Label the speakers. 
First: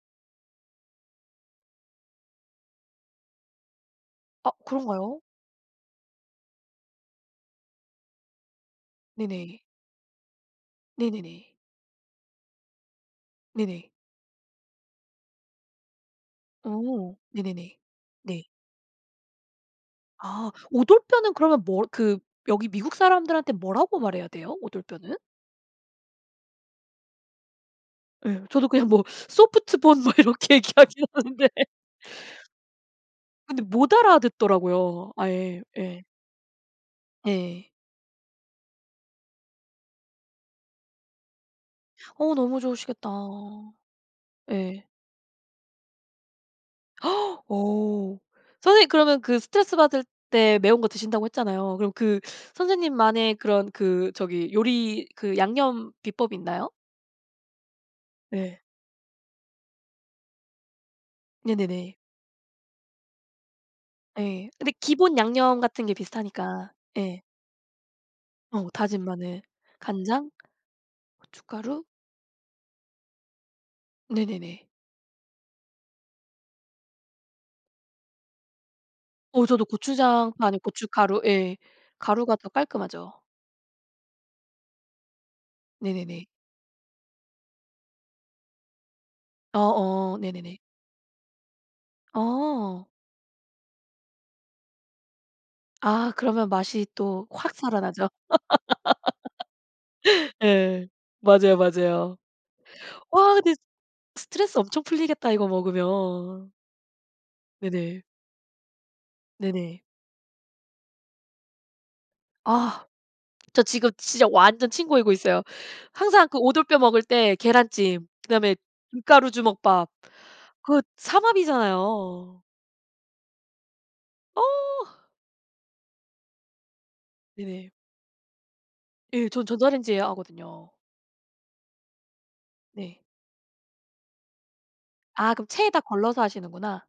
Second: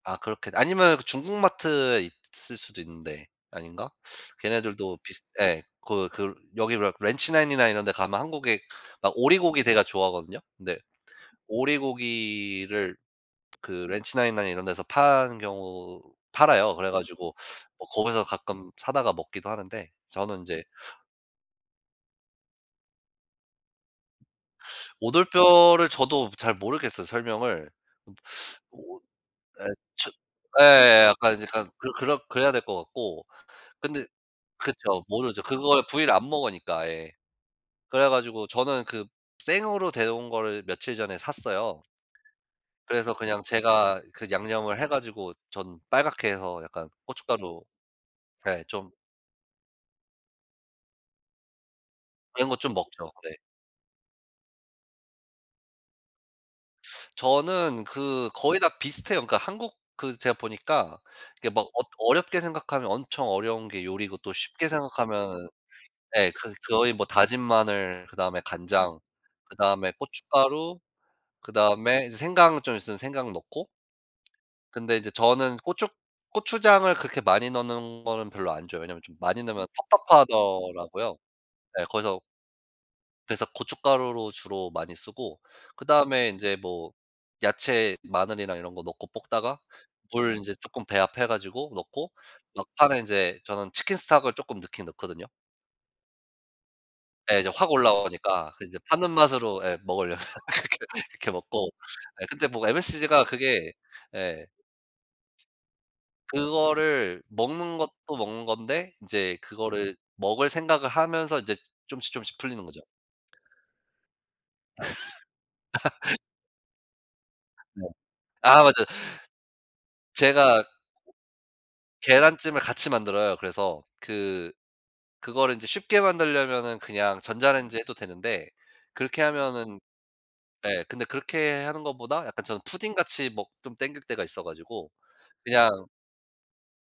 Speaker 1: 아 그렇게 아니면 중국 마트에 있을 수도 있는데 아닌가?
Speaker 2: 아
Speaker 1: 걔네들도
Speaker 2: 그런가요?
Speaker 1: 비슷 예 거 그르 여기 레 렌치 나인이나 이런 데 가면 한국의 막
Speaker 2: 네네.
Speaker 1: 오리고기 대가 좋아하거든요. 네
Speaker 2: 네네네.
Speaker 1: 오리고기를 그
Speaker 2: 네네.
Speaker 1: 렌치 나인이나 이런 데서 파는 경우 팔아요. 그래
Speaker 2: 어
Speaker 1: 가지고
Speaker 2: 네네네
Speaker 1: 뭐 거기서
Speaker 2: 네.
Speaker 1: 가끔 사다가 먹기도 하는데. 저는
Speaker 2: 아
Speaker 1: 인제
Speaker 2: 오돌뼈는 그러면 뭐 그 여기 미국사람들한테 뭐라고 말해야 돼요? 오돌뼈는?
Speaker 1: 오돌뼈를 저도 잘 모르겠어요 설명을.
Speaker 2: 예 저도 그냥
Speaker 1: 오
Speaker 2: 뭐
Speaker 1: 예
Speaker 2: 소프트 본
Speaker 1: 저
Speaker 2: 뭐 이렇게 얘기하긴
Speaker 1: 예 약간
Speaker 2: 하는데.
Speaker 1: 약간 그렇 그래야 될 것 같고.
Speaker 2: 근데 못
Speaker 1: 근데 그쵸.
Speaker 2: 알아듣더라고요,
Speaker 1: 모르죠.
Speaker 2: 아예
Speaker 1: 그걸
Speaker 2: 예.
Speaker 1: 부위를 안 먹으니까 아예.
Speaker 2: 네.
Speaker 1: 그래 가지고 저는 그 생으로 데려온 거를 며칠 전에 샀어요.
Speaker 2: 어 너무 좋으시겠다.
Speaker 1: 그래서 그냥 제가 그 양념을
Speaker 2: 예.
Speaker 1: 해 가지고 전 빨갛게 해서 약간 고춧가루
Speaker 2: 오.
Speaker 1: 예
Speaker 2: 선생님
Speaker 1: 좀
Speaker 2: 그러면 그 스트레스 받을 때 매운 거 드신다고 했잖아요. 그럼 그
Speaker 1: 매운 거 좀 먹죠. 네.
Speaker 2: 선생님만의 그런 그 저기 요리 그 양념 비법이 있나요?
Speaker 1: 저는 그
Speaker 2: 예.
Speaker 1: 거의 다 비슷해요. 그러니까 한국 그 제가 보니까 그렇게 막 엇
Speaker 2: 네네네.
Speaker 1: 어렵게 생각하면 엄청 어려운 게 요리고 또
Speaker 2: 예.
Speaker 1: 쉽게
Speaker 2: 근데 기본
Speaker 1: 생각하면은
Speaker 2: 양념 같은 게
Speaker 1: 예 그
Speaker 2: 비슷하니까
Speaker 1: 거의 뭐
Speaker 2: 예.
Speaker 1: 다진 마늘 그다음에
Speaker 2: 어
Speaker 1: 간장
Speaker 2: 다진 마늘,
Speaker 1: 그다음에
Speaker 2: 간장,
Speaker 1: 고춧가루
Speaker 2: 고춧가루.
Speaker 1: 그다음에 이제 생강 좀 있으면 생강 넣고.
Speaker 2: 네네네.
Speaker 1: 근데 이제 저는 고추 고추장을 그렇게 많이 넣는 거는 별로 안 좋아해요. 왜냐하면 좀 많이
Speaker 2: 어 저도
Speaker 1: 넣으면
Speaker 2: 고추장 아니
Speaker 1: 텁텁하더라고요.
Speaker 2: 고춧가루 예
Speaker 1: 네 그래서
Speaker 2: 가루가 더 깔끔하죠.
Speaker 1: 그래서 고춧가루로 주로 많이 쓰고.
Speaker 2: 네네네.
Speaker 1: 그다음에 인제 뭐 야채 마늘이나 이런 거 넣고 볶다가
Speaker 2: 어어
Speaker 1: 물 인제
Speaker 2: 네네네.
Speaker 1: 쪼끔 배합해 가지고 넣고
Speaker 2: 어.
Speaker 1: 막판에 인제 저는 치킨 스톡을 쪼끔 넣긴 넣거든요.
Speaker 2: 아 그러면 맛이 또
Speaker 1: 예. 이제
Speaker 2: 확
Speaker 1: 확
Speaker 2: 살아나죠.
Speaker 1: 올라오니까 그 이제 파는 맛으로 예 먹으려면 그렇게
Speaker 2: 예.
Speaker 1: 그렇게
Speaker 2: 맞아요,
Speaker 1: 먹고.
Speaker 2: 맞아요.
Speaker 1: 예 근데 뭐 MSG가
Speaker 2: 와 근데
Speaker 1: 그게 예.
Speaker 2: 스트레스 엄청 풀리겠다 이거 먹으면.
Speaker 1: 그거를 먹는
Speaker 2: 네네.
Speaker 1: 것도 먹는 건데 인제
Speaker 2: 네네.
Speaker 1: 그거를 먹을 생각을 하면서 이제 조금씩 조금씩 풀리는 거죠.
Speaker 2: 아 저 지금 진짜 완전 침 고이고 있어요. 항상 그 오돌뼈 먹을 때
Speaker 1: 네.
Speaker 2: 계란찜 그다음에
Speaker 1: 아 맞아요.
Speaker 2: 김가루 주먹밥
Speaker 1: 제가
Speaker 2: 그거 삼합이잖아요.
Speaker 1: 계란찜을 같이 만들어요. 그래서
Speaker 2: 어.
Speaker 1: 그 그거를 인제 쉽게 만들려면은 그냥
Speaker 2: 네네.
Speaker 1: 전자레인지에 해도 되는데 그렇게
Speaker 2: 예 전
Speaker 1: 하면은
Speaker 2: 전자레인지에 하거든요.
Speaker 1: 예 근데 그렇게 하는 것보다 약간 저는
Speaker 2: 네.
Speaker 1: 푸딩같이 먹 좀 당길 때가 있어 가지고.
Speaker 2: 아 그럼
Speaker 1: 그냥
Speaker 2: 체에다 걸러서 하시는구나.